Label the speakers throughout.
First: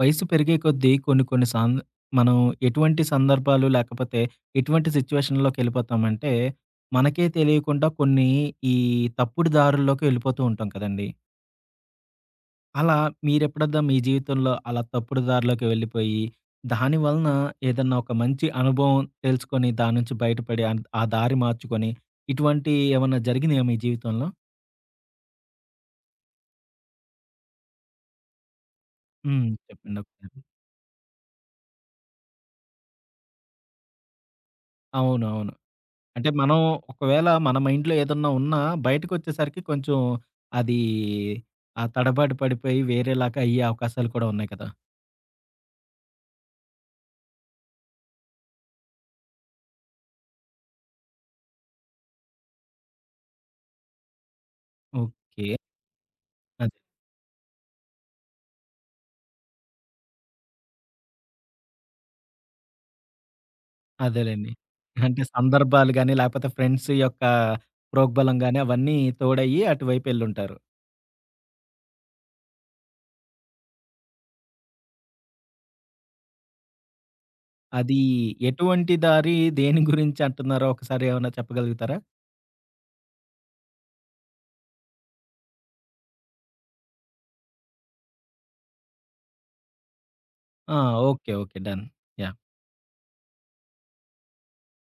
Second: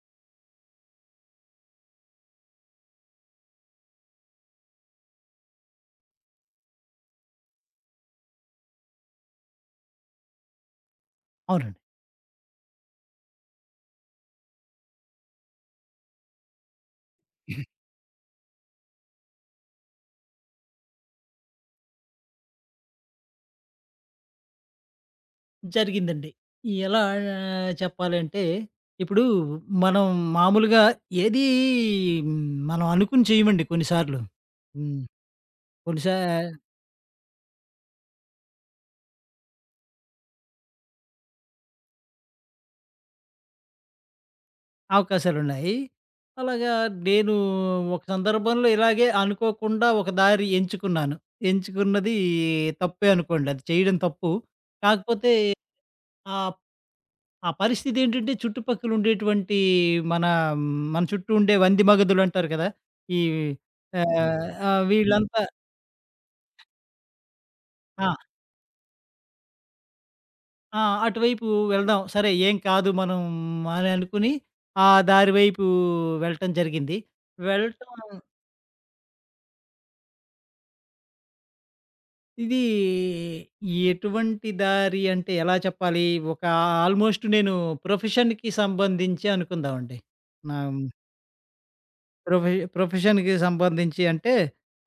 Speaker 1: వయసు పెరిగే కొద్దీ కొన్ని కొన్ని మనం ఎటువంటి సందర్భాలు లేకపోతే ఎటువంటి సిచ్యువేషన్‌లోకి ఎళ్ళిపోతామంటే, మనకే తెలియకుండా కొన్ని ఈ తప్పుడు దారుల్లోకి వెళ్ళిపోతూ ఉంటాం కదండీ!
Speaker 2: అవునండి.
Speaker 1: అలా మీరెప్పుడన్నా మీ జీవితంలో అలా తప్పుడు దారిలోకి వెళ్ళిపోయి, దాని వలన ఏదన్నా ఒక మంచి అనుభవం తెలుసుకొని దాని నుంచి బయటపడి ఆ దారి మార్చుకొని ఇటువంటి ఏమన్నా జరిగినాయా మీ జీవితంలో?
Speaker 2: జరిగిందండి. ఎలా చెప్పాలంటే, ఇప్పుడు
Speaker 1: హ్మ్. చెప్పండి
Speaker 2: మనం
Speaker 1: ఒకసారి.
Speaker 2: మామూలుగా ఏది మనం అనుకుని చేయమండి కొన్నిసార్లు. హ్మ్.
Speaker 1: అవునవును.
Speaker 2: కొన్నిసా
Speaker 1: అంటే మనం ఒకవేళ మన మైండ్‌లో ఏదన్నా ఉన్నా బయటకొచ్చేసరికి కొంచెం అది ఆ తడబాటు పడిపోయి వేరేలాగా అయ్యే అవకాశాలు కూడా ఉన్నాయి కదా!
Speaker 2: అవకాశాలున్నాయి. అలాగా నేను ఒక సందర్భంలో ఇలాగే అనుకోకుండా ఒక దారి ఎంచుకున్నాను. ఎంచుకున్నది తప్పే అనుకోండి. అది చేయడం తప్పు. కాకపోతే
Speaker 1: ఓకే.
Speaker 2: ఆ
Speaker 1: అదే.
Speaker 2: ఆ పరిస్థితి ఏంటంటే చుట్టుపక్కల ఉండేటువంటి మన మన చుట్టూ ఉండే వంది మగధులు అంటారు కదా! ఈ హ్మ్. ఆహ్,
Speaker 1: అదేలెండి.
Speaker 2: ఆ! హ్మ్.
Speaker 1: అంటే
Speaker 2: వీళ్ళంతా
Speaker 1: సందర్భాలు గాని, లేకపోతే ఫ్రెండ్స్ యొక్క
Speaker 2: ఆ!
Speaker 1: ప్రోగ్బలం గాని అవన్నీ తోడయ్యి అటువైపెళ్ళుంటారు.
Speaker 2: ఆ! అటువైపు వెళ్దాం. సరే ఏం కాదు మనం అని అనుకుని ఆ దారి వైపు వెళ్ళటం జరిగింది. వెళ్ళటం
Speaker 1: అది ఎటువంటి దారి దేని గురించి అంటున్నారో ఒకసారి ఏమన్నా చెప్పగలుగుతారా?
Speaker 2: ఇది ఎటువంటి దారి అంటే ఎలా చెప్పాలి? ఒక ఆల్‌మోస్ట్ నేను ప్రొఫెషన్‌కి సంబంధించి అనుకుందామండి. నా
Speaker 1: ఆ! ఓకే. ఓకే. డన్. యాహ్!
Speaker 2: ప్రొఫెషన్‌కి సంబంధించి అంటే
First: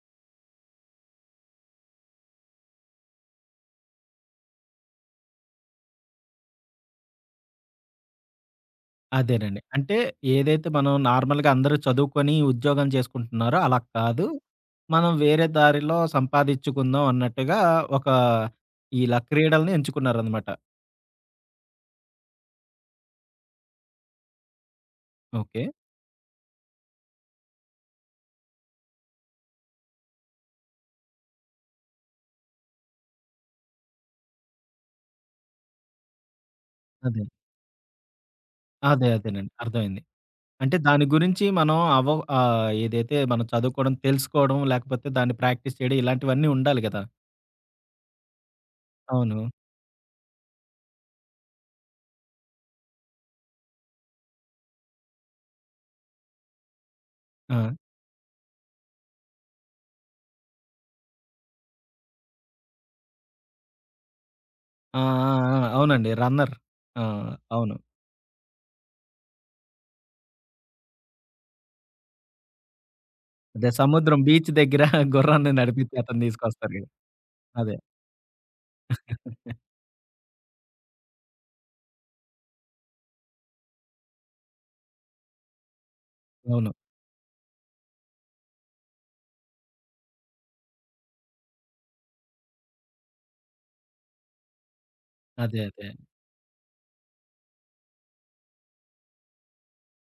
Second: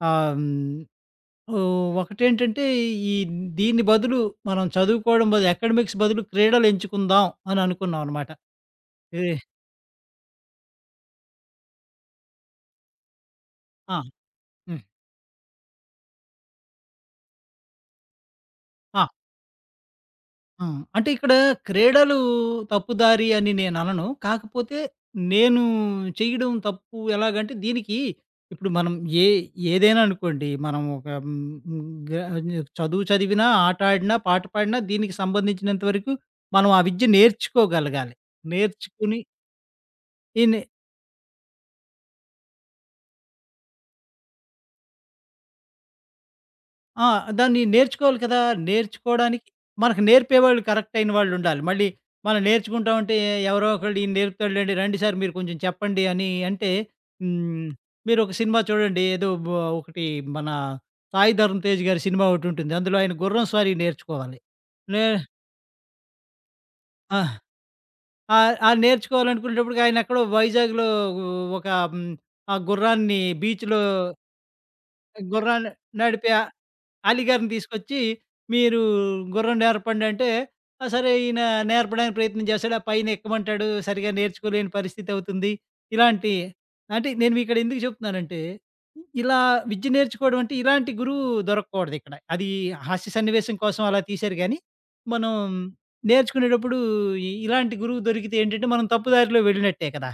Speaker 2: ఆహ్, హ్మ్. ఓహ్! ఒకటేంటంటే ఈ దీని బదులు మనం చదువుకోవడం బదులు అకాడమిక్స్ బదులు క్రీడలు ఎంచుకుందాం అని అనుకున్నాం అనమాట. ఏ
Speaker 1: అదేనండి. అంటే ఏదైతే మనం నార్మల్‌గా అందరూ చదువుకొని ఉద్యోగం చేసుకుంటున్నారో అలా
Speaker 2: ఆ!
Speaker 1: కాదు.
Speaker 2: హ్మ్.
Speaker 1: మనం వేరే దారిలో సంపాదించుకుందాం అన్నట్టుగా ఒక
Speaker 2: ఆ!
Speaker 1: ఇలా క్రీడల్ని ఎంచుకున్నారనమాట.
Speaker 2: హ్మ్. అంటే ఇక్కడ క్రీడలు తప్పుదారి అని నేననను. కాకపోతే నేను
Speaker 1: ఓకే.
Speaker 2: చేయడం తప్పు ఎలాగంటే దీనికి ఇప్పుడు మనం ఏ ఏదైనా అనుకోండి మనం ఒక హ్మ్, హ్మ్, గ చదువు చదివినా, ఆట ఆడినా, పాట పాడినా దీనికి సంబంధించినంత వరకు మనం ఆ విద్య
Speaker 1: అదే.
Speaker 2: నేర్చుకోగలగాలి.
Speaker 1: అదే.
Speaker 2: నేర్చుకుని
Speaker 1: అదేనండి. అర్థమైంది.
Speaker 2: ఈనే
Speaker 1: అంటే దాని గురించి మనం అవ ఆహ్, ఏదైతే మనం చదువుకోవడం, తెలుసుకోవడం లేకపోతే దాన్ని ప్రాక్టీస్ చేయడం ఇలాంటివన్నీ ఉండాలి గదా!
Speaker 2: ఆ! దాన్ని నేర్చుకోవాలి కదా!
Speaker 1: అవును.
Speaker 2: నేర్చుకోవడానికి మనకు నేర్పేవాళ్ళు కరెక్ట్ అయిన వాళ్ళుండాలి. మళ్ళీ మనం నేర్చుకుంటామంటే ఎవరో ఒకళ్ళు ఈయన నేర్పుతాడులెండి రండి సార్ మీరు కొంచెం చెప్పండి అని అంటే హ్మ్.
Speaker 1: ఆ!
Speaker 2: మీరొక సినిమా చూడండి ఏదో బ ఒకటి మన 'సాయి ధరమ్ తేజ్' గారి సినిమా ఒకటుంటుంది. అందులో ఆయన గుర్రం స్వారీ నేర్చుకోవాలి.
Speaker 1: ఆ! ఆ!
Speaker 2: నే
Speaker 1: ఆ! అవునండి. రన్నర్. ఆ!
Speaker 2: ఆ!
Speaker 1: అవును.
Speaker 2: ఆహ్, ఆ నేర్చుకోవాలనుకునేటప్పటికి ఆయన ఎక్కడో వైజాగ్‌లో ఒక హ్మ్, ఆ గుర్రాన్ని
Speaker 1: అదే
Speaker 2: బీచ్‌లో
Speaker 1: సముద్రం బీచ్ దగ్గర గుర్రాన్ని
Speaker 2: గుర్రాన్ని
Speaker 1: నడిపించి అతన్ని
Speaker 2: నడిపి
Speaker 1: తీసుకొస్తారు గదా!
Speaker 2: అలీగారిని
Speaker 1: అదే.
Speaker 2: తీసుకొచ్చి, "మీరు గుర్రం నేర్పండి" అంటే, ఆ! సరే ఈయన నేర్పడానికి ప్రయత్నం చేస్తాడు. ఆ పైన ఎక్కమంటాడు. సరిగ్గా నేర్చుకోలేని పరిస్థితి అవుతుంది. ఇలాంటి
Speaker 1: అవును.
Speaker 2: అంటే నేను ఇక్కడ ఎందుకు చెప్తున్నానంటే, ఇలా విద్య నేర్చుకోవడం అంటే ఇలాంటి గురువు దొరకకూడదిక్కడ. అది హాస్య సన్నివేశం కోసం అలా తీశారు గానీ, మనం
Speaker 1: అదే. అదే.
Speaker 2: నేర్చుకునేటప్పుడు ఇలాంటి గురువు దొరికితే ఏంటంటే, మనం తప్పు దారిలో వెళ్ళినట్టే కదా!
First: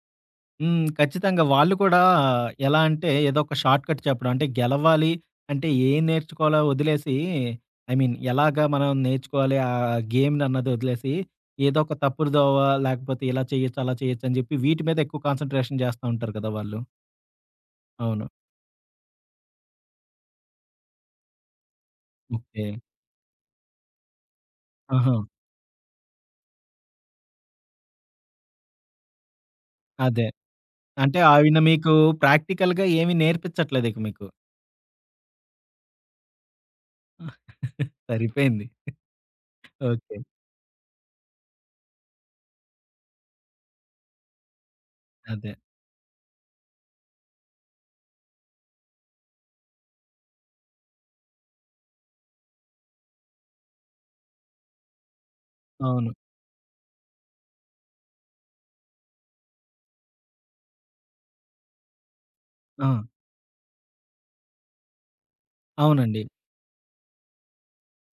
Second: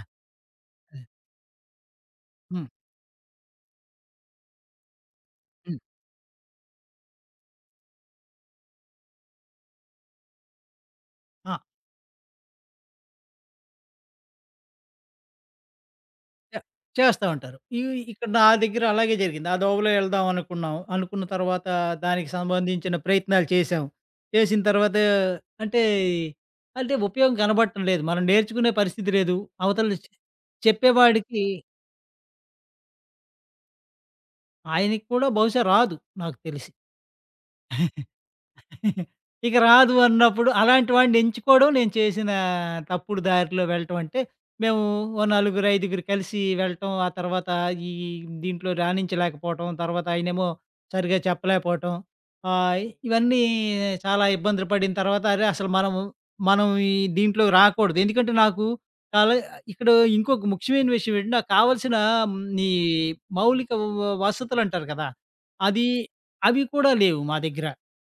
Speaker 1: హ్మ్. ఖచ్చితంగా వాళ్ళు కూడా
Speaker 2: హ్మ్.
Speaker 1: ఎలా అంటే ఏదో ఒక షార్ట్ కట్ చెప్పడం. అంటే గెలవాలి అంటే
Speaker 2: హ్మ్.
Speaker 1: ఏం నేర్చుకోవాలో వదిలేసి ఐ మీన్ ఎలాగా మనం నేర్చుకోవాలి ఆ గేమ్‌ని అన్నది వదిలేసి
Speaker 2: ఆ!
Speaker 1: ఏదో ఒక తప్పుడు దోవ లేకపోతే ఇలా చేయొచ్చు, అలా చేయొచ్చు అని చెప్పి వీటి మీద ఎక్కువ కాన్సంట్రేషన్ చేస్తా ఉంటారు కదా!
Speaker 2: చే
Speaker 1: వాళ్ళు.
Speaker 2: చేస్తా ఉంటారు.
Speaker 1: అవును.
Speaker 2: ఇక్కడ నా దగ్గర అలాగే జరిగింది. ఆ దోవలో ఎళ్దాం అనుకున్నాం. అనుకున్న తర్వాత దానికి
Speaker 1: ఓకే.
Speaker 2: సంబంధించిన ప్రయత్నాలు చేశాం. చేసిన తర్వాత
Speaker 1: ఆహా!
Speaker 2: అంటే, అంటే ఉపయోగం కనబడటం లేదు. మనం నేర్చుకునే పరిస్థితి లేదు. అవతల చె
Speaker 1: అదే. అంటే
Speaker 2: చెప్పేవాడికి
Speaker 1: ఆవిడ మీకు ప్రాక్టికల్‌గా ఏమి నేర్పించట్లేదు ఇక మీకు.
Speaker 2: ఆయనకి కూడా బహుశా రాదు నాకు తెలిసి.
Speaker 1: సరిపోయింది.
Speaker 2: ఇక రాదు
Speaker 1: ఓకే.
Speaker 2: అన్నప్పుడు అలాంటి వాడిని ఎంచుకోవడం నేను చేసిన తప్పుడు దారిలో వెళ్ళటం. అంటే, మేము ఓ
Speaker 1: అదే.
Speaker 2: నలుగురు, ఐదుగురు కలిసి వెళ్ళటం. ఆ తర్వాత ఈ దీంట్లో రాణించలేకపోవటం. తర్వాత ఆయనేమో సరిగ్గా చెప్పలేకపోవటం. ఆహ్, ఇవన్నీ చాలా ఇబ్బందులు పడిన తర్వాత అరే! అసలు మనము
Speaker 1: అవును.
Speaker 2: మనం ఈ దీంట్లోకి రాకూడదు. ఎందుకంటే నాకు కాలే ఇక్కడ ఇంకొక ముఖ్యమైన విషయం ఏంటంటే, నాకు కావాల్సిన హ్మ్, ఈ
Speaker 1: ఆ!
Speaker 2: మౌలిక వసతులంటారు కదా! అది
Speaker 1: అవునండి.
Speaker 2: అవి కూడా లేవు మా దగ్గర.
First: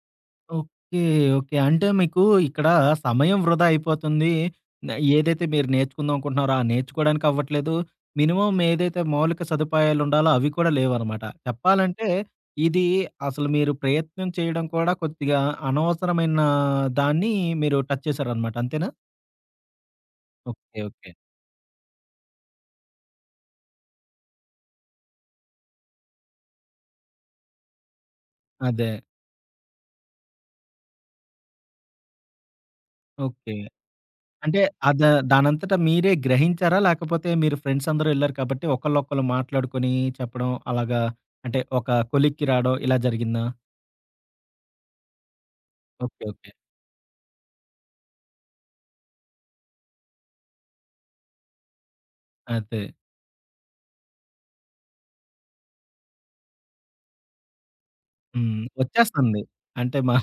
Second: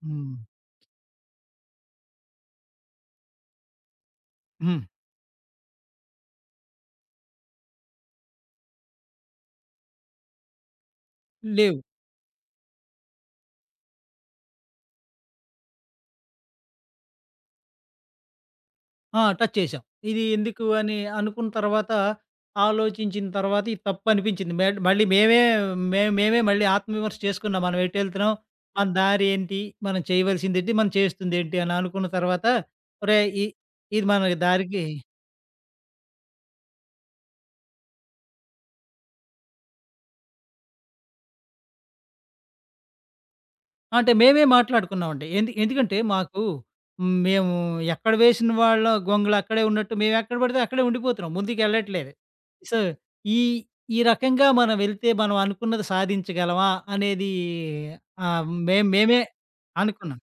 Speaker 2: హ్మ్.
Speaker 1: ఓకే. ఓకే. అంటే మీకు ఇక్కడ సమయం వృధా అయిపోతుంది.
Speaker 2: హ్మ్.
Speaker 1: న ఏదైతే మీరు నేర్చుకుందాం అనుకుంటున్నారో, ఆ నేర్చుకోవడానికి అవ్వట్లేదు. మినిమమ్ ఏదైతే మౌలిక సదుపాయాలుండాలో అవి కూడా లేవనమాట.
Speaker 2: లేవు.
Speaker 1: చెప్పాలంటే ఇది అసలు మీరు ప్రయత్నం చేయడం కూడా కొద్దిగా అనవసరమైన దాన్ని మీరు టచ్ చేశారనమాట. అంతేనా?
Speaker 2: ఆ! టచ్ చేశాం. ఇది ఎందుకు
Speaker 1: ఓకే.
Speaker 2: అని
Speaker 1: ఓకే.
Speaker 2: అనుకున్న తర్వాత, ఆలోచించిన తర్వాత ఇది తప్పనిపించింది. మెడ్ మళ్ళీ మేమే మే మేమే మళ్ళీ ఆత్మవిమర్శ చేసుకున్నాం. మనం ఎటెళ్తున్నాం? మన
Speaker 1: అదే.
Speaker 2: దారేంటి? మనం చేయవలసిందేంటి? మనం చేస్తుందేంటి? అని అనుకున్న తర్వాత, ఒరేయ్!
Speaker 1: ఓకే.
Speaker 2: ఇది మన
Speaker 1: అంటే
Speaker 2: దారికి
Speaker 1: అద దానంతట మీరే గ్రహించారా? లేకపోతే మీరు ఫ్రెండ్స్ అందరూ ఎళ్లారు కాబట్టి ఒకళ్ళొకళ్ళు మాట్లాడుకొని చెప్పడం అలాగా, అంటే ఒక కొలిక్కి రావడం ఇలా జరిగిందా?
Speaker 2: అంటే మేమే మాట్లాడుకున్నామండి. ఎందుకంటే
Speaker 1: ఓకే.
Speaker 2: మాకు
Speaker 1: ఓకే.
Speaker 2: మేము ఎక్కడ వేసిన వాళ్ళ గొంగళి అక్కడే ఉన్నట్టు మేమెక్కడ పడితే అక్కడే ఉండిపోతున్నాం. ముందుకెళ్ళట్లేదు. సో,
Speaker 1: అదే.
Speaker 2: ఈ ఈ రకంగా మనం వెళ్తే మనం అనుకున్నది సాధించగలమా అనేది ఆహ్,
Speaker 1: హ్మ్.
Speaker 2: మేం మేమే
Speaker 1: వచ్చేస్తుంది. అంటే
Speaker 2: అనుకున్నాం.
Speaker 1: మన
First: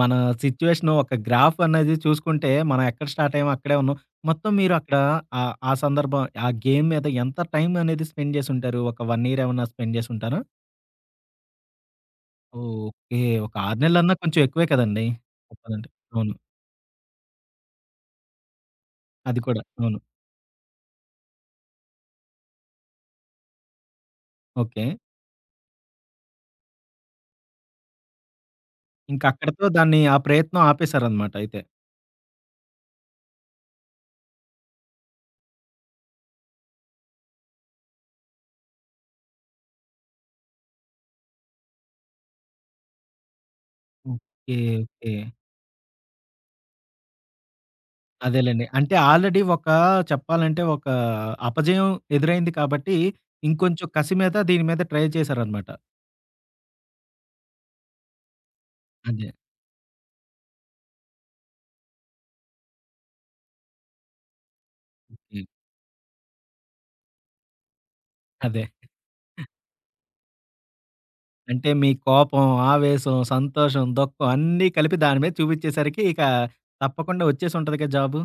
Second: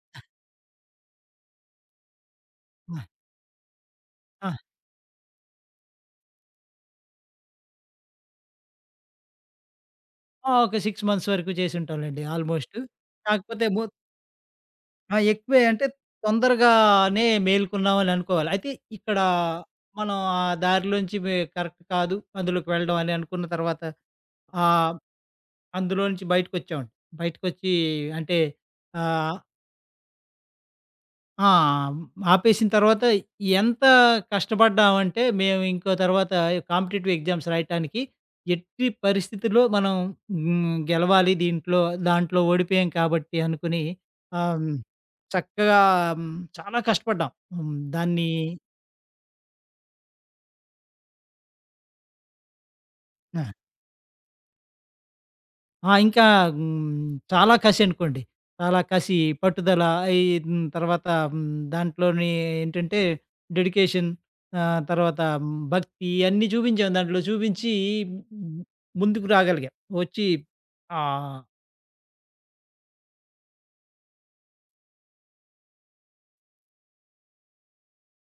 Speaker 1: మన సిట్యుయేషన్ ఒక గ్రాఫ్ అనేది చూసుకుంటే మనం
Speaker 2: ఆ!
Speaker 1: ఎక్కడ స్టార్ట్ అయ్యామో అక్కడే ఉన్నాం. మొత్తం
Speaker 2: ఆ!
Speaker 1: మీరు అక్కడ ఆహ్, ఆ సందర్భం ఆ గేమ్ మీద ఎంత టైం అనేది స్పెండ్ చేసుంటారు? ఒక 1 ఇయర్ ఏమన్నా స్పెండ్ చేసుంటారా?
Speaker 2: ఆ! ఒక 6 మంత్స్ వరకు చేసుంటాంలెండి ఆల్‌మోస్ట్.
Speaker 1: ఓకే. ఒక
Speaker 2: కాకపోతే
Speaker 1: 6
Speaker 2: ము
Speaker 1: నెలలన్నా కొంచెం ఎక్కువే కదండీ!
Speaker 2: ఆ! ఎక్కువే అంటే
Speaker 1: చెప్పాలంటే. అవును.
Speaker 2: తొందరగానే మేలుకున్నామని అనుకోవాలి. అయితే ఇక్కడ
Speaker 1: అది కూడా. అవును.
Speaker 2: మనం ఆ దారిలోంచి కరెక్ట్ కాదు అందులోకి వెళ్ళడం అని అనుకున్న తర్వాత
Speaker 1: ఓకే.
Speaker 2: ఆహ్, అందులో నుంచి బయటకొచ్చామండి. బయటకొచ్చి అంటే
Speaker 1: ఇంక
Speaker 2: ఆహ్,
Speaker 1: అక్కడితో దాన్ని ఆ ప్రయత్నం ఆపేసారనమాట
Speaker 2: ఆ!
Speaker 1: అయితే.
Speaker 2: ఆపేసిన తర్వాత ఎంత కష్టపడ్డామంటే మేము ఇంకో తర్వాత కాంపిటీటివ్ ఎగ్జామ్స్ రాయటానికి ఎట్టి పరిస్థితుల్లో మనం గెలవాలి దీంట్లో, దాంట్లో ఓడిపోయాం కాబట్టి అనుకుని ఆహ్,
Speaker 1: ఓకే.
Speaker 2: హ్మ్,
Speaker 1: ఓకే.
Speaker 2: చక్కగా హ్మ్, చాలా కష్టపడ్డాం. హ్మ్, దాన్ని
Speaker 1: అదేలెండి. అంటే ఆల్రెడీ ఒక చెప్పాలంటే ఒక అపజయం ఎదురైంది కాబట్టి,
Speaker 2: ఆ!
Speaker 1: ఇంకొంచెం కసి మీద దీని మీద ట్రై చేశారనమాట.
Speaker 2: ఆ! ఇంకా హ్మ్, చాలా కసి అనుకోండి. చాలా కసి,
Speaker 1: అదే.
Speaker 2: పట్టుదల ఈ తర్వాత హ్మ్, దాంట్లోని ఏంటంటే డెడికేషన్ తర్వాత
Speaker 1: హ్మ్.
Speaker 2: భక్తి ఇయన్నీ చూపించాం. దాంట్లో చూపించి హ్మ్,
Speaker 1: అదే.
Speaker 2: ముందుకు రాగలిగాం. వచ్చి ఆహ్,
Speaker 1: అంటే మీ కోపం, ఆవేశం, సంతోషం, దుఃఖం అన్నీ కలిపి దాని మీద చూపిచ్చేసరికి ఇక తప్పకుండా వచ్చేసుంటదిగా జాబు.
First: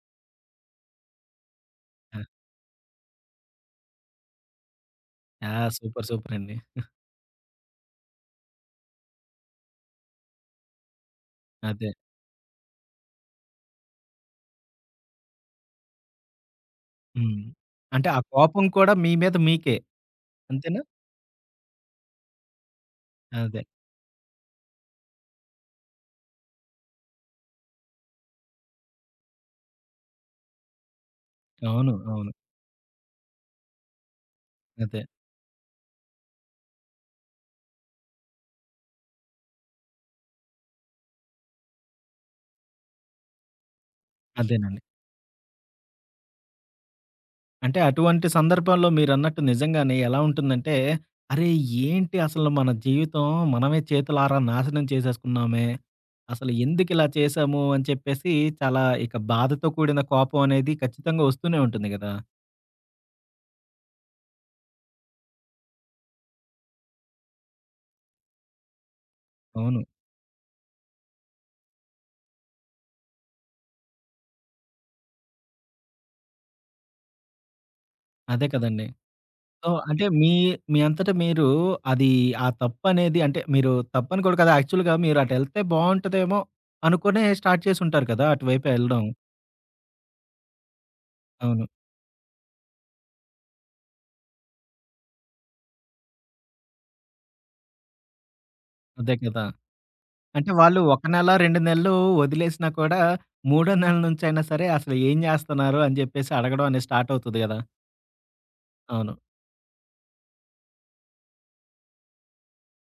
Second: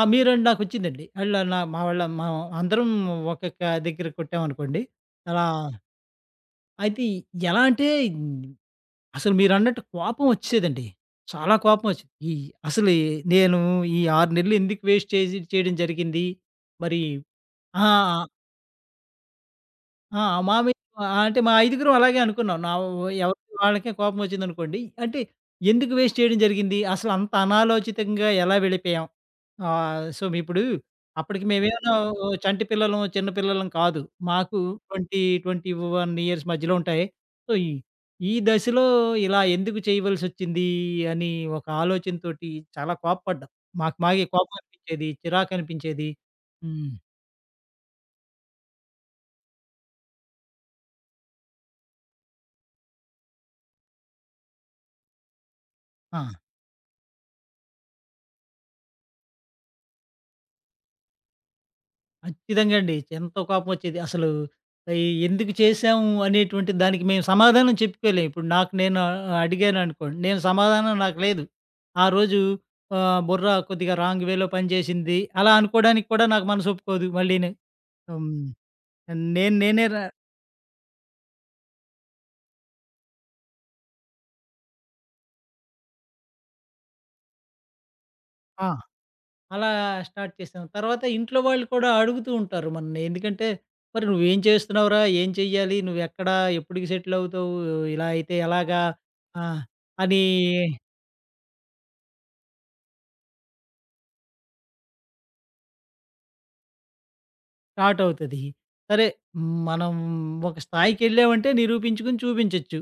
Speaker 2: ఆ! మీ రౌండ్ నాకొచ్చిందండి. అళ్ళ నా మా వాళ్ళ
Speaker 1: ఆ!
Speaker 2: మా అందరం ఒక్కొక్క దగ్గర కొట్టామనుకోండి. అలా
Speaker 1: ఆ! సూపర్. సూపర్ అండి.
Speaker 2: అయితే ఎలా అంటే అసలు మీరన్నట్టు కోపం వచ్చేదండి. చాలా కోపం
Speaker 1: అదే.
Speaker 2: వచ్చేది. ఈ అసలు ఈ నేను ఈ 6 నెలలు ఎందుకు వేస్ట్ చేసి చేయడం జరిగింది. మరి
Speaker 1: హ్మ్.
Speaker 2: ఆ!
Speaker 1: అంటే ఆ కోపం కూడా మీ మీద మీకే.
Speaker 2: ఆ! మా మీ
Speaker 1: అంతేనా?
Speaker 2: ఆహ్, అంటే మా ఐదుగురం అలాగే అనుకున్నాం. ఎవరికి
Speaker 1: అదే.
Speaker 2: వాళ్ళకే కోపం వచ్చిందనుకోండి. అంటే ఎందుకు వేస్ట్ చేయడం జరిగింది. అసలు అంత అనాలోచితంగా ఎలా వెళ్ళిపోయాం. ఆ! సో, మీ ఇప్పుడు అప్పటికి మేమేమన్నా
Speaker 1: అవును. అవును.
Speaker 2: చంటి పిల్లలం, చిన్న పిల్లలం కాదు. మాకు
Speaker 1: అదే.
Speaker 2: 20, 21 ఇయర్స్ మధ్యలో ఉంటాయి. సో, ఈ ఈ దశలో ఇలా ఎందుకు చేయవలసొచ్చింది అని ఒక ఆలోచనతోటి చాలా కోప్పడ్డాం. మాకు మాకే
Speaker 1: అదేనండి.
Speaker 2: కోపమనిపించేది, చిరాకనిపించేది. హ్మ్.
Speaker 1: అంటే అటువంటి సందర్భంలో మీరన్నట్టు నిజంగానే ఎలా ఉంటుందంటే, అరే! ఏంటి అసలు మన జీవితం మనమే చేతులారా నాశనం చేసేసుకున్నామే.
Speaker 2: ఆ!
Speaker 1: అసలు ఎందుకిలా చేశాము అని చెప్పేసి చాలా ఇక బాధతో కూడిన కోపం అనేది ఖచ్చితంగా వస్తూనే ఉంటుంది గదా!
Speaker 2: ఖచ్చితంగా అండి. ఎంతో కోపమొచ్చేది. అసలు ఆహ్, ఎందుకు చేశాము అనేటువంటి దానికి మేము సమాధానం చెప్పుకోలేం. ఇప్పుడు నాకు నేను
Speaker 1: అవును.
Speaker 2: అడిగాననుకోండి, నేను సమాధానం నాకు లేదు. ఆ రోజు బుర్ర కొద్దిగా రాంగ్ వేలో పనిచేసింది. అలా అనుకోవడానికి కూడా నాకు మనసొప్పుకోదు మళ్ళీని. హ్మ్.
Speaker 1: అదే కదండీ.
Speaker 2: నేను
Speaker 1: సో,
Speaker 2: నేనే ర
Speaker 1: అంటే మీ మీ అంతట మీరు అది ఆ తప్పనేది అంటే మీరు తప్పని కూడా కాదు యాక్చువల్‌గా మీరు అటెళ్తే బావుంటదేమో అనుకునే స్టార్ట్ చేసుంటారు కదా!
Speaker 2: ఆ!
Speaker 1: అటువైపే ఎళ్ళడం.
Speaker 2: అలా స్టార్ట్ చేశాను. తర్వాత ఇంట్లో
Speaker 1: అవును.
Speaker 2: వాళ్ళు కూడా అడుగుతూ ఉంటారు మనల్ని. ఎందుకంటే, "మరి నువ్వేం చేస్తున్నావురా? ఏం చెయ్యాలి? నువ్వెక్కడ? ఎప్పటికి సెటిల్ అవుతావు? ఇలా అయితే ఎలాగా?"
Speaker 1: అదే కదా!
Speaker 2: ఆ! అని
Speaker 1: అంటే వాళ్ళు ఒక నెల, 2 నెలలు వదిలేసినా కూడా, మూడో నెల నుంచైనా సరే అసలు ఏం జేస్తన్నారు అని జెప్పేసి అడగడం అనేది స్టార్ట్ అవుతది గదా!
Speaker 2: స్టార్ట్ అవుతది. సరే
Speaker 1: అవును.
Speaker 2: మనం ఒక స్థాయికెళ్ళామంటే నిరూపించుకొని చూపించొచ్చు.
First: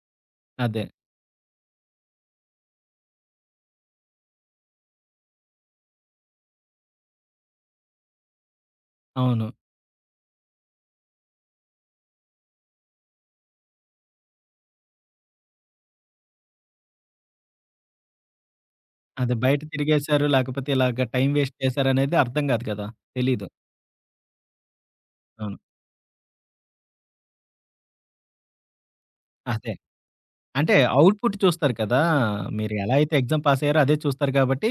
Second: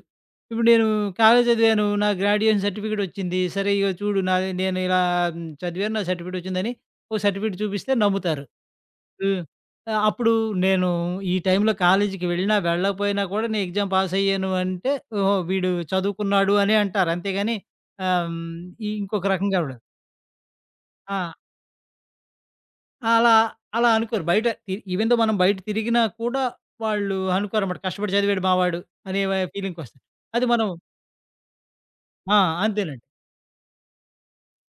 Speaker 2: ఇప్పుడు
Speaker 1: అదే.
Speaker 2: నేను కాలేజ్ చదివాను. నా గ్రాడ్యుయేషన్ సర్టిఫికేట్ వచ్చింది. సరే ఇగో చూడు నాది నేను ఇలా చదివాను. నా సర్టిఫికేట్ వచ్చిందని ఓ సర్టిఫికేట్ చూపిస్తే నమ్ముతారు. హ్మ్.
Speaker 1: అవును.
Speaker 2: అప్పుడు నేను ఈ టైంలో కాలేజీకి వెళ్ళినా, వెళ్ళకపోయినా కూడా నేను ఎగ్జామ్ పాస్ అయ్యాను అంటే, ఓహో! వీడు చదువుకున్నాడు అనే అంటారు. అంతేగాని ఆహ్, హ్మ్, ఇంకొక
Speaker 1: అదే
Speaker 2: రకంగా
Speaker 1: బయట
Speaker 2: చూడరు.
Speaker 1: తిరిగేశారు, లేకపోతే ఇలాగ టైం
Speaker 2: ఆ!
Speaker 1: వేస్ట్ చేశారనేది అర్థం గాదు గదా!
Speaker 2: అలా,
Speaker 1: తెలీదు.
Speaker 2: అలా అనుకోరు. బయట తి ఈవెన్ దో మనం
Speaker 1: అవును.
Speaker 2: బయట తిరిగినా కూడా వాళ్ళు అనుకోరన్నమాట. కష్టపడి చదివాడు మావాడు అనే
Speaker 1: అదే.
Speaker 2: ఫీలింగ్‌కొస్తారు. అది మనం
Speaker 1: అంటే అవుట్‌పుట్ చూస్తారు కదా!
Speaker 2: ఆ!
Speaker 1: మీరు ఎలా
Speaker 2: అంతేనండి.
Speaker 1: అయితే ఎగ్జామ్ పాస్ అయ్యారో అదే చూస్తారు గాబట్టి,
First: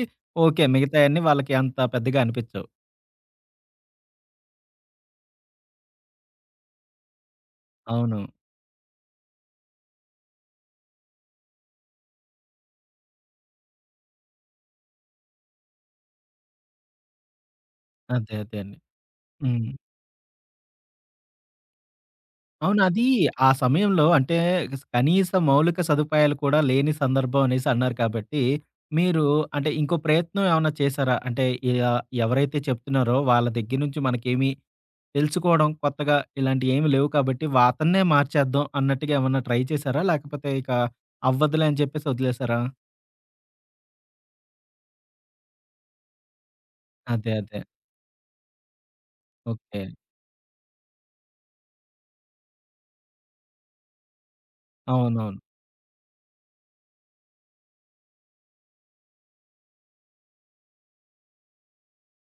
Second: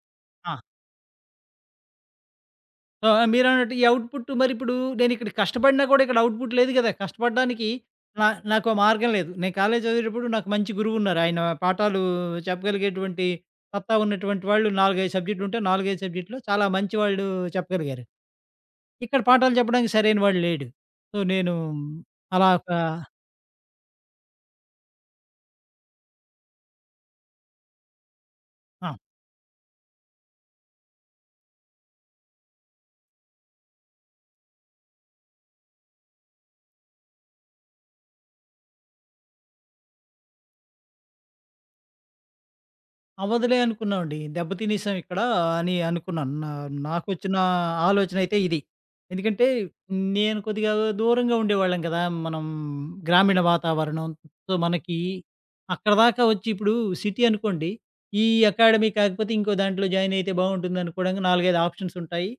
Speaker 2: ఆ!
Speaker 1: ఓకే. మిగతాయన్నీ వాళ్ళకి అంత పెద్దగా అనిపిచ్చవు.
Speaker 2: సో, మీరన్నట్టు ఈ అవుట్‌పుట్ మరిప్పుడు నేనిక్కడ కష్టపడినా కూడా ఇక్కడ అవుట్‌పుట్ లేదు గదా! కష్టపడడానికి
Speaker 1: అవును.
Speaker 2: నాకో మార్గం లేదు. నేను కాలేజు చదివేటప్పుడు నాకు మంచి గురువున్నారు. ఆయన పాఠాలు చెప్పగలిగేటువంటి సత్తా ఉన్నటువంటి వాళ్ళు 4, 5 సబ్జెక్టులుంటే 4, 5 సబ్జెక్టులో చాలా మంచి వాళ్ళు చెప్పగలిగారు.
Speaker 1: అదే. అదే అండి.
Speaker 2: ఇక్కడ పాఠాలు
Speaker 1: హ్మ్.
Speaker 2: చెప్పడానికి సరైన వాడు లేడు. సో, నేను అలా ఒక
Speaker 1: అవును. ఆ సమయంలో అంటే కనీస మౌలిక సదుపాయాలు కూడా లేని సందర్భం అనేసి అన్నారు కాబట్టి,
Speaker 2: ఆ!
Speaker 1: మీరు అంటే ఇంకో ప్రయత్నం ఏమన్నా చేశారా? అంటే ఇలా ఎవరైతే చెప్తున్నారో వాళ్ళ దగ్గర నుంచి మనకేమి తెలుసుకోవడం కొత్తగా ఇలాంటియేమి లేవు కాబట్టి అతన్నే మార్చేద్దాం అన్నట్టుగా ఏమన్నా ట్రై చేశారా? లేకపోతే ఇక అవ్వదులే అని చెప్పేసి వదిలేసారా?
Speaker 2: అవ్వదులే అనుకున్నామండి. దెబ్బ తినేసాం ఇక్కడ అని అనుకున్నాను.
Speaker 1: అదే.
Speaker 2: నాకొచ్చిన
Speaker 1: అదే.
Speaker 2: ఆలోచనైతే ఇది. ఎందుకంటే
Speaker 1: ఓకే.
Speaker 2: నేను కొద్దిగా దూరంగా ఉండేవాళ్ళం కదా! మనం గ్రామీణ వాతావరణం. సో, మనకి
Speaker 1: అవునవును.
Speaker 2: అక్కడ దాకా వచ్చి ఇప్పుడు సిటీ అనుకోండి. ఈ అకాడమీ కాకపోతే ఇంకో దాంట్లో జాయిన్ అయితే బావుంటుంది అనుకోవడానికి 4, 5 ఆప్షన్స్ ఉంటాయి.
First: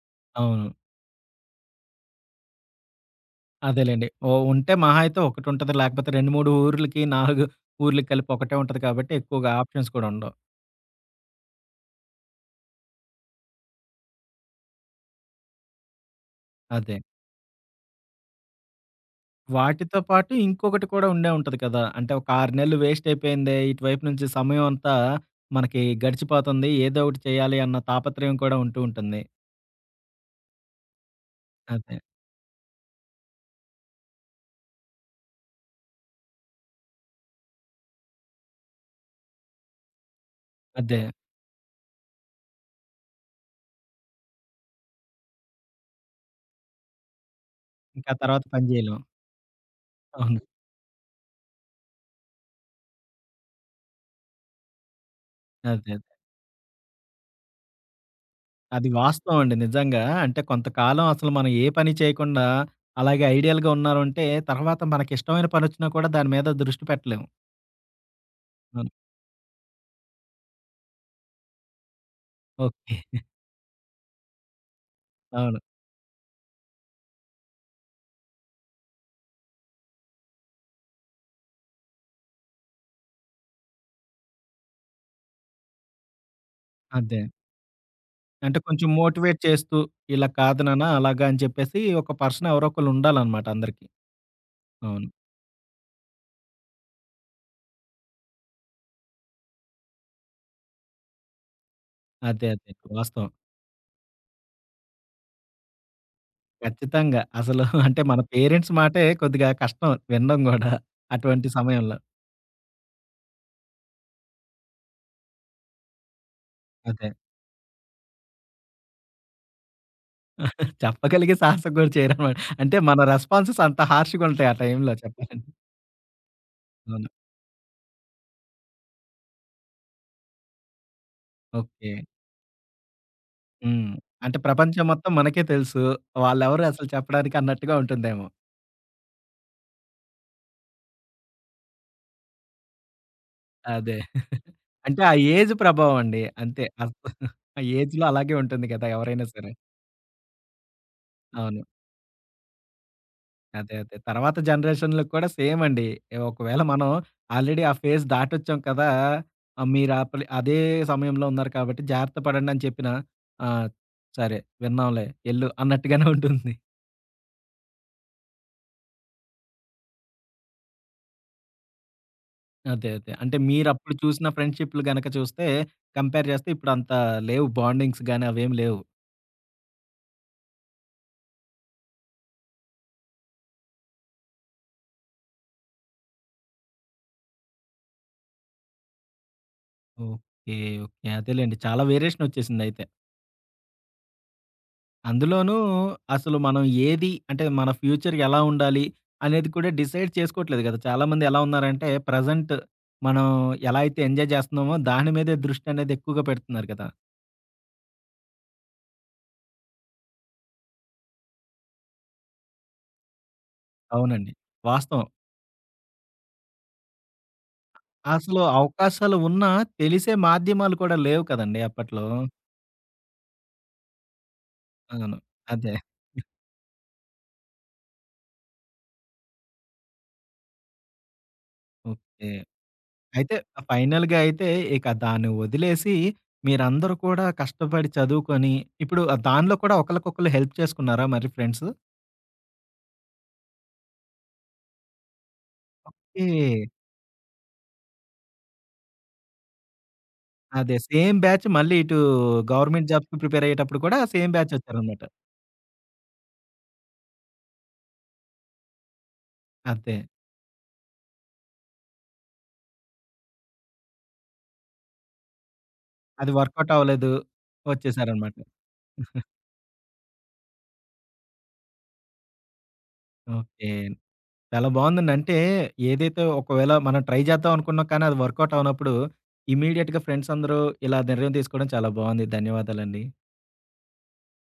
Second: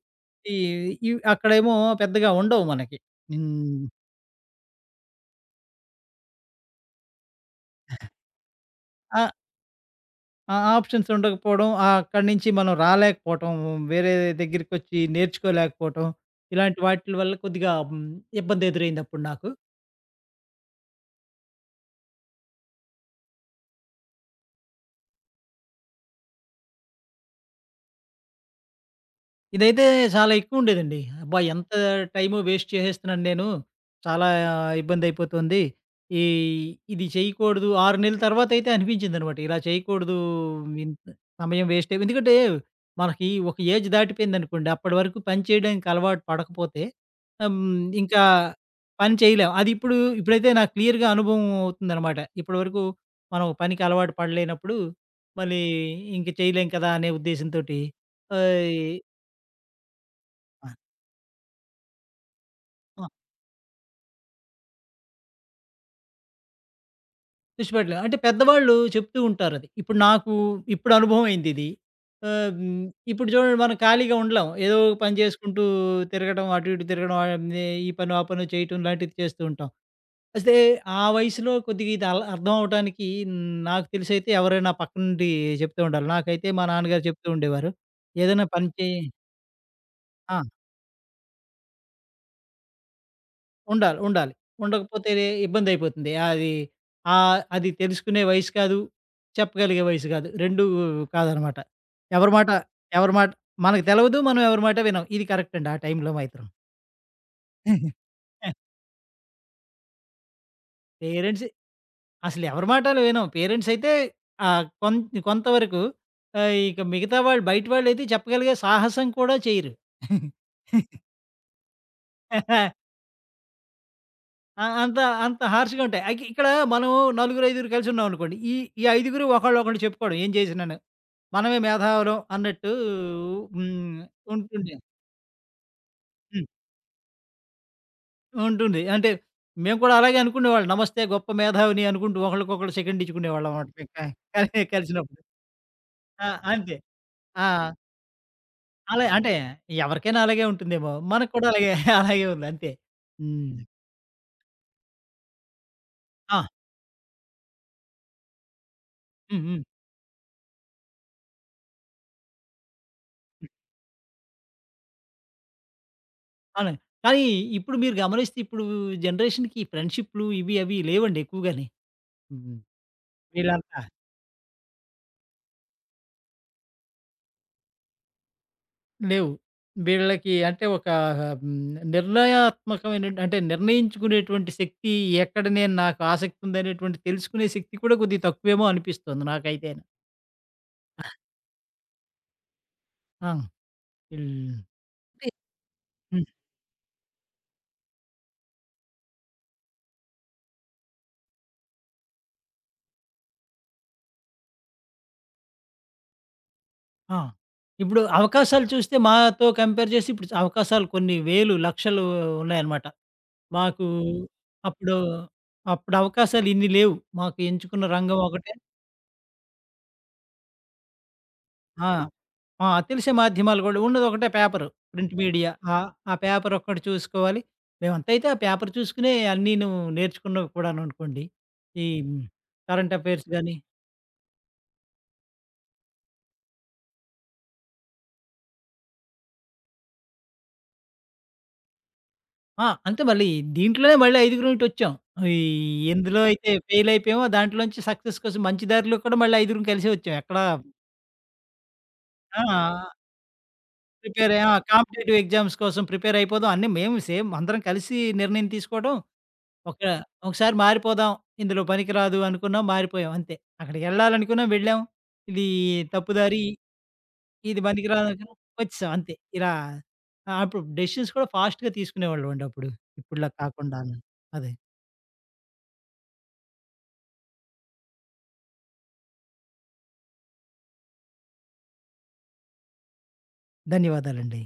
Speaker 2: ఈ
Speaker 1: అవును.
Speaker 2: ఇవ్ అక్కడేమో పెద్దగా ఉండవు మనకి. హ్మ్.
Speaker 1: అదేలెండి. ఓ ఉంటే మహా అయితే ఒకటుంటది. లేకపోతే 2, 3 ఊర్లకి, 4 ఊర్లకి కలిపి ఒకటే ఉంటది కాబట్టి
Speaker 2: ఆ!
Speaker 1: ఎక్కువగా ఆప్షన్స్ కూడా ఉండవు.
Speaker 2: ఆ! ఆప్షన్స్ ఉండకపోవడం, ఆహ్, అక్కడి నుంచి మనం రాలేకపోవటం, వేరే దగ్గరికొచ్చి నేర్చుకోలేకపోవటం, ఇలాంటి
Speaker 1: అదే.
Speaker 2: వాటిల వల్ల కొద్దిగా ఇబ్బంది ఎదురైందప్పుడు నాకు.
Speaker 1: వాటితో పాటు ఇంకొకటి కూడా ఉండే ఉంటది కదా! అంటే ఒక 6 నెలలు వేస్ట్ అయిపోయిందే. ఇటువైపు నుంచి సమయం అంతా మనకి గడిచిపోతుంది. ఏదో ఒకటి చేయాలి అన్న తాపత్రయం కూడా ఉంటూ ఉంటుంది.
Speaker 2: ఇదైతే చాలా ఎక్కువుండేదండి. అబ్బా! ఎంత
Speaker 1: అదే.
Speaker 2: టైము వేస్ట్ చేసేస్తున్నాను నేను. చాలా ఇబ్బందయిపోతుంది. ఈ ఇది చేయకూడదు. 6 నెలల తర్వాతయితే అనిపించిందనమాట. ఇలా చేయకూడదు. ఇంత
Speaker 1: అదే.
Speaker 2: సమయం వేస్టే ఎందుకంటే, మనకి ఒక ఏజ్ దాటిపోయిందనుకోండి. అప్పటి వరకు పని చేయడానికి అలవాటు పడకపోతే ఆహ్, హ్మ్,
Speaker 1: ఇంకా
Speaker 2: ఇంకా
Speaker 1: తర్వాత పని చేయలేం.
Speaker 2: పని చేయలేం. అది ఇప్పుడు
Speaker 1: అవును.
Speaker 2: ఇప్పుడైతే నాకు క్లియర్‌గా అనుభవం అవుతుందనమాట. ఇప్పటివరకు మనం పనికి అలవాటు పడలేనప్పుడు మళ్ళీ
Speaker 1: అదే. అదే.
Speaker 2: ఇంక చేయలేం కదా! అనే ఉద్దేశంతోటి ఆహ్, ఈ
Speaker 1: అది వాస్తవం అండి నిజంగా. అంటే కొంతకాలం అసలు మనం ఏ పని చేయకుండా
Speaker 2: ఆ!
Speaker 1: అలాగే ఐడియల్‌గా ఉన్నామంటే తర్వాత మనకిష్టమైన పనొచ్చినా కూడా దాని మీద దృష్టి పెట్టలేం.
Speaker 2: తెచ్చి పెట్టలేం. అంటే పెద్దవాళ్ళు
Speaker 1: అవును.
Speaker 2: చెప్తూ ఉంటారది. ఇప్పుడు నాకు ఇప్పుడు అనుభవం అయిందిది. ఆహ్, హ్మ్,
Speaker 1: ఓకే.
Speaker 2: ఇప్పుడు చూడండి మనం ఖాళీగా ఉండలేం. ఏదో ఒక పని
Speaker 1: అవును.
Speaker 2: చేసుకుంటూ తిరగడం, అటు ఇటు తిరగడం, ఆహ్, నే ఈ పనో, ఆ పనో చేయటం లాంటిది చేస్తూ ఉంటాం. అయితే ఆ వయసులో కొద్దిగా ఇది అర్థం అవ్వటానికి నాకు తెలిసైతే ఎవరైనా పక్కనుండి చెప్తూ ఉండాలి. నాకైతే మా నాన్నగారు
Speaker 1: అదే.
Speaker 2: చెప్తూ ఉండేవారు. ఏదైనా
Speaker 1: అంటే
Speaker 2: పని
Speaker 1: కొంచెం
Speaker 2: చేయి
Speaker 1: మోటివేట్ చేస్తూ, ఇలా
Speaker 2: ఆ!
Speaker 1: కాదు నాన్న అలాగా అని చెప్పేసి ఒక పర్సన్ ఎవరో ఒకళ్ళు ఉండాలనమాట అందరికి.
Speaker 2: ఉండాలి. ఉండాలి.
Speaker 1: అవును.
Speaker 2: ఉండకపోతే ఇబ్బందయిపోతుంది. అది అది తెలుసుకునే వయసు కాదు. చెప్పగలిగే వయసు కాదు. 2 కాదనమాట. ఎవరి
Speaker 1: అదే.
Speaker 2: మాట
Speaker 1: అదే.
Speaker 2: ఎవరి
Speaker 1: వాస్తవం.
Speaker 2: మాట మనకు తెలవదు. మనం ఎవరి మాట వినం. ఇది కరెక్ట్ అండి. ఆ టైంలో మాత్రం.
Speaker 1: ఖచ్చితంగా. అసలు
Speaker 2: హ్మ్.
Speaker 1: అంటే మన పేరెంట్స్ మాటే కొద్దిగా కష్టం వినడం గూడా
Speaker 2: పేరెంట్స్
Speaker 1: అటువంటి సమయంలో.
Speaker 2: అసలు ఎవరి మాటలు వినం. పేరెంట్స్ అయితే ఆహ్, కొం కొంతవరకు ఇక
Speaker 1: అదే.
Speaker 2: మిగతా వాళ్ళు బయటి వాళ్ళైతే చెప్పగలిగే సాహసం కూడా చేయరు.
Speaker 1: చెప్పగలిగే సాహసం కూడా చేయరనమాట. అంటే మన రెస్పాన్సెస్ అంత హార్ష్‌గా ఉంటాయి ఆ
Speaker 2: ఆ!
Speaker 1: టైంలో
Speaker 2: అంత అంత
Speaker 1: చెప్పాలంటే.
Speaker 2: హార్ష్‌గా ఉంటాయి. ఇక్కడ మనం
Speaker 1: అవును.
Speaker 2: నలుగురు, ఐదుగురు కలిసున్నామనుకోండి. ఈ ఈ ఐదుగురు ఒకళ్ళు ఒకళ్ళు చెప్పుకోవడం ఏం చేసినాను. మనమే
Speaker 1: ఓకే.
Speaker 2: మేధావులం అన్నట్టు
Speaker 1: హ్మ్.
Speaker 2: హ్మ్.
Speaker 1: అంటే
Speaker 2: ఉంటుంది.
Speaker 1: ప్రపంచం మొత్తం మనకే తెలుసు.
Speaker 2: హ్మ్.
Speaker 1: వాళ్ళెవరు అసలు చెప్పడానికి అన్నట్టుగా ఉంటుందేమో.
Speaker 2: ఉంటుంది. అంటే మేము కూడా అలాగే అనుకునేవాళ్ళం. నమస్తే గొప్ప మేధావిని అనుకుంటూ ఒకళ్ళకొకళ్ళు సెకండ్ ఇచ్చుకునేవాళ్ళం అన్నమాట. మేం
Speaker 1: అదే.
Speaker 2: క కలి
Speaker 1: అంటే ఆ
Speaker 2: కలిసినప్పుడు.
Speaker 1: ఏజ్ ప్రభావం అండి.
Speaker 2: ఆ!
Speaker 1: అంతే.
Speaker 2: అంతే. ఆ!
Speaker 1: ఆ ఏజ్‌లో అలాగే ఉంటుంది కదా!
Speaker 2: అలా
Speaker 1: ఎవరైనా
Speaker 2: అంటే
Speaker 1: సరే.
Speaker 2: ఎవరికైనా అలాగే ఉంటుందేమో! మనకు కూడా
Speaker 1: అవును.
Speaker 2: అలాగే అలాగే ఉంది అంతే. హ్మ్.
Speaker 1: అదే. అదే. తర్వాత జనరేషన్‌లకు కూడా సేమ్ అండి.
Speaker 2: ఆ!
Speaker 1: ఒకవేళ మనం ఆల్రెడీ ఆ ఫేజ్ దాటొచ్చాం కదా!
Speaker 2: హ్మ్. హ్మ్.
Speaker 1: ఆహ్, మీరు ఆపలే అదే సమయంలో ఉన్నారు కాబట్టి జాగ్రత్త పడండి అని చెప్పినా, ఆ! సరే విన్నాంలే ఎళ్ళు అన్నట్టుగానే ఉంటుంది.
Speaker 2: అవునండి. కానీ ఇప్పుడు మీరు గమనిస్తే ఇప్పుడు జనరేషన్‌కి ఫ్రెండ్‌షిప్‌లు ఇవి అవి లేవండి ఎక్కువగాని. హ్మ్.
Speaker 1: అదే. అదే. అంటే
Speaker 2: వీళ్ళంతా
Speaker 1: మీరప్పుడు చూసిన ఫ్రెండ్‌షిప్‌లు గనక చూస్తే కంపేర్ చేస్తే ఇప్పుడంత లేవు బాండింగ్స్ గాని అవేమి లేవు.
Speaker 2: లేవు. వీళ్ళకి అంటే ఒక హ్మ్. నిర్ణయాత్మకమైన అంటే నిర్ణయించుకునేటువంటి శక్తి ఎక్కడ నేను నాకు ఆసక్తి ఉందనేటువంటి తెలుసుకునే శక్తి కూడా కొద్దిగా తక్కువేమో అనిపిస్తుంది నాకైతేను.
Speaker 1: ఓకే. ఓకే. అదేలెండి. చాలా వేరియేషన్ వచ్చేసిందయితే.
Speaker 2: ఆ! ఈళ్ళు అంటే
Speaker 1: అందులోనూ
Speaker 2: హ్మ్.
Speaker 1: అసలు మనం ఏది అంటే మన ఫ్యూచర్ ఎలా ఉండాలి అనేది కూడా డిసైడ్ చేసుకోవట్లేదు కదా! చాలామంది ఎలా ఉన్నారంటే ప్రెజెంట్ మనం ఎలా అయితే ఎంజాయ్ చేస్తున్నామో దాని మీదే దృష్టి అనేది ఎక్కువగా పెడుతున్నారు కదా!
Speaker 2: ఆ! ఇప్పుడు అవకాశాలు చూస్తే మాతో కంపేర్ చేసి ఇప్పుడు అవకాశాలు కొన్ని వేలు, లక్షలు ఉన్నాయన్నమాట. మాకు
Speaker 1: అవునండి.
Speaker 2: అప్పుడు
Speaker 1: వాస్తవం.
Speaker 2: అప్పుడు అవకాశాలు ఇన్ని లేవు. మాకు ఎంచుకున్న రంగం
Speaker 1: అసలు
Speaker 2: ఒకటే.
Speaker 1: అవకాశాలు ఉన్నా తెలిసే మాధ్యమాలు కూడా లేవు కదండీ
Speaker 2: ఆ!
Speaker 1: అప్పట్లో.
Speaker 2: ఆ! తెలిసే మాధ్యమాలు కూడా ఉన్నది ఒకటే పేపరు. ప్రింట్
Speaker 1: అవును.
Speaker 2: మీడియా.
Speaker 1: అదే.
Speaker 2: ఆ పేపర్ ఒక్కటి చూసుకోవాలి. మేమంతా అయితే ఆ పేపర్ చూసుకునే అన్నీను నేర్చుకున్నవి కూడాను అనుకోండి. ఈ
Speaker 1: ఓకే.
Speaker 2: కరెంట్ అఫైర్స్
Speaker 1: అయితే
Speaker 2: గాని
Speaker 1: ఫైనల్‌గా అయితే ఇక దాన్ని వదిలేసి మీరందరూ కూడా కష్టపడి చదువుకొని ఇప్పుడు ఆ దానిలో కూడా ఒకళ్ళకొకళ్ళు హెల్ప్ చేసుకున్నారా మరి ఫ్రెండ్స్?
Speaker 2: అంతే మళ్ళీ దీంట్లోనే మళ్ళీ ఐదుగురం ఇటొచ్చాం. ఈ ఎందులో అయితే
Speaker 1: ఓకే.
Speaker 2: ఫెయిల్ అయిపోయామో దాంట్లోంచి సక్సెస్ కోసం మంచి దారిలో కూడా మళ్ళీ ఐదుగురం కలిసే వచ్చాం. ఎక్కడ
Speaker 1: అదే. సేమ్ బ్యాచ్ మళ్ళీ ఇటు గవర్నమెంట్
Speaker 2: ఆ!
Speaker 1: జాబ్స్‌కి ప్రిపేర్ అయ్యేటప్పుడు కూడా
Speaker 2: ప్రిపేర్
Speaker 1: సేమ్
Speaker 2: అయ్యాం.
Speaker 1: బ్యాచ్
Speaker 2: ఆ
Speaker 1: వచ్చారనమాట.
Speaker 2: కాంపిటీటివ్ ఎగ్జామ్స్ కోసం ప్రిపేర్ అయిపోదాం. అన్నీ మేము సేమ్ అందరం కలిసి నిర్ణయం తీసుకోవడం. ఒక
Speaker 1: అంతే.
Speaker 2: ఒకసారి మారిపోదాం. ఇందులో పనికిరాదు అనుకున్నాం మారిపోయాం అంతే. అక్కడికెళ్ళాలనుకున్నాం వెళ్ళాం. ఇది
Speaker 1: అది
Speaker 2: తప్పుదారి,
Speaker 1: వర్కౌట్ అవ్వలేదు.
Speaker 2: ఇది
Speaker 1: వచ్చేసారనమాట.
Speaker 2: పనికిరాదనుకున్నాం వచ్చేసాం అంతే. ఇలా అప్పుడు డెసిషన్స్ కూడా ఫాస్ట్‌గా తీసుకునేవాళ్ళమండి అప్పుడు. ఇప్పుడులా
Speaker 1: ఓకే.
Speaker 2: కాకుండాను. అదే.
Speaker 1: చాలా బావుందండి. అంటే ఏదైతే ఒకవేళ మనం ట్రై చేద్దాం అనుకున్నాం కానీ అది వర్కౌట్ అవ్వనప్పుడు ఇమ్మీడియేట్‌గా ఫ్రెండ్స్ అందరూ ఇలా నిర్ణయం తీసుకోవడం చాలా బావుంది. ధన్యవాదాలండి.
Speaker 2: ధన్యవాదాలండి.